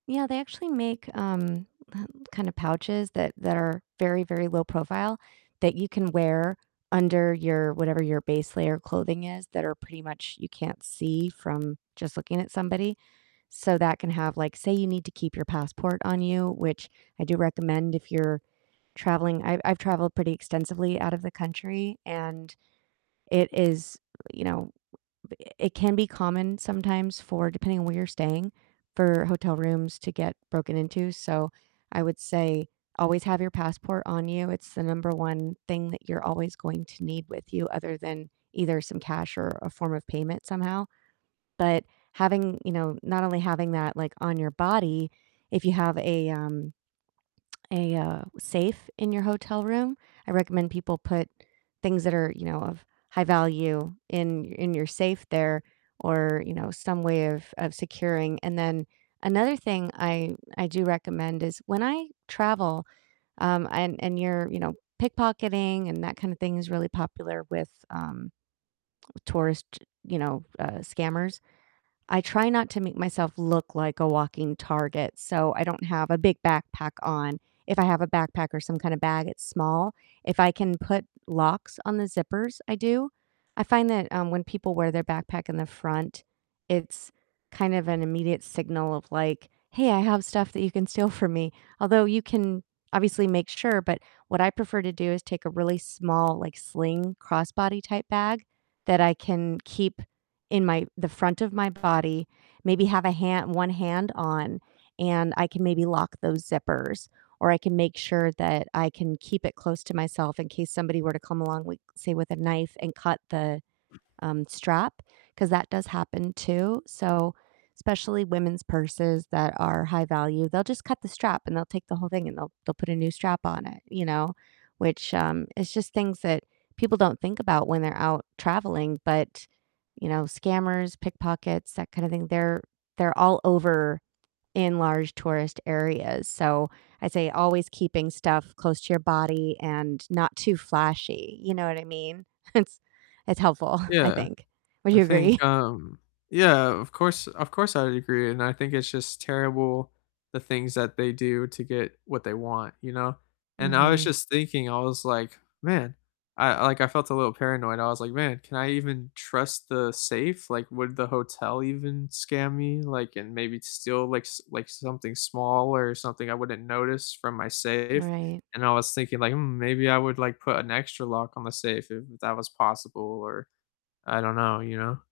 Yeah, they actually make, um, po kind of pouches that that are very, very low profile that you can wear under your whatever your base layer clothing is, that are pretty much you can't see from just looking at somebody, so, that can have, like say you need to keep your passport on you, which I do recommend if you're traveling, I've I've traveled pretty extensively out of the country, and it is, you know it can be common sometimes for depending on where you're staying, for hotel rooms to get broken into, so, I would say always have your passport on you, it's the number 1 thing that you're always going to need with you other than either some cash, or a form of payment somehow, but having you know, not only having that, like, on your body, if you have a, um a, uh, safe in your hotel room, I recommend people put things that are, you know, of high value in in your safe there or, you know, some way of of securing, and then another thing I I do recommend is when I travel, um, and and you're, you know, pickpocketing, and that kind of thing is really popular with, um, tourist, you know, uh, scammers, I try not to make myself look like a walking target, so, I don't have a big backpack on, if I have a backpack, or some kind of bag, it's small, if I can put locks on the zippers, I do, I find that, um, when people wear their backpack in the front, it's kind of an immediate signal of like, "Hey, I have stuff that you can steal from me," although you can obviously make sure, but what I prefer to do is take a really small, like, sling crossbody type bag that I can keep in my the front of my body, maybe have a hand 1 hand on, and I can maybe lock those zippers, or I can make sure that I can keep it close to myself in case somebody were to come along with, say, with a knife, and cut the, um, strap, 'cause that does happen too, so, especially women's purses that are high value, they'll just cut the strap and they'll take the whole thing, and they'll they'll put a new strap on it, you know, which, um, it's just things that people don't think about when they're out traveling, but, you know, scammers, pickpockets, that kind of thing, they're they're all over in large tourist areas, so, I'd say always keeping stuff close to your body and not too flashy, you know what I mean? It's it's helpful, I Yeah, think. Would I you agree? think, um yeah, of course of course I'd agree, and I think it's just terrible the things that they do to get what they want, you know, and I was Mhm. just thinking, I was like, "Man" I like, I felt a little paranoid, I was like, "Man, can I even trust the safe, like, would the hotel even scam me, like, and maybe steal, like, s like, something small, or something I wouldn't notice from my safe," Right. and I was thinking like, "Hmm, maybe I would like put an extra lock on the safe if that was possible," or I don't know, you know?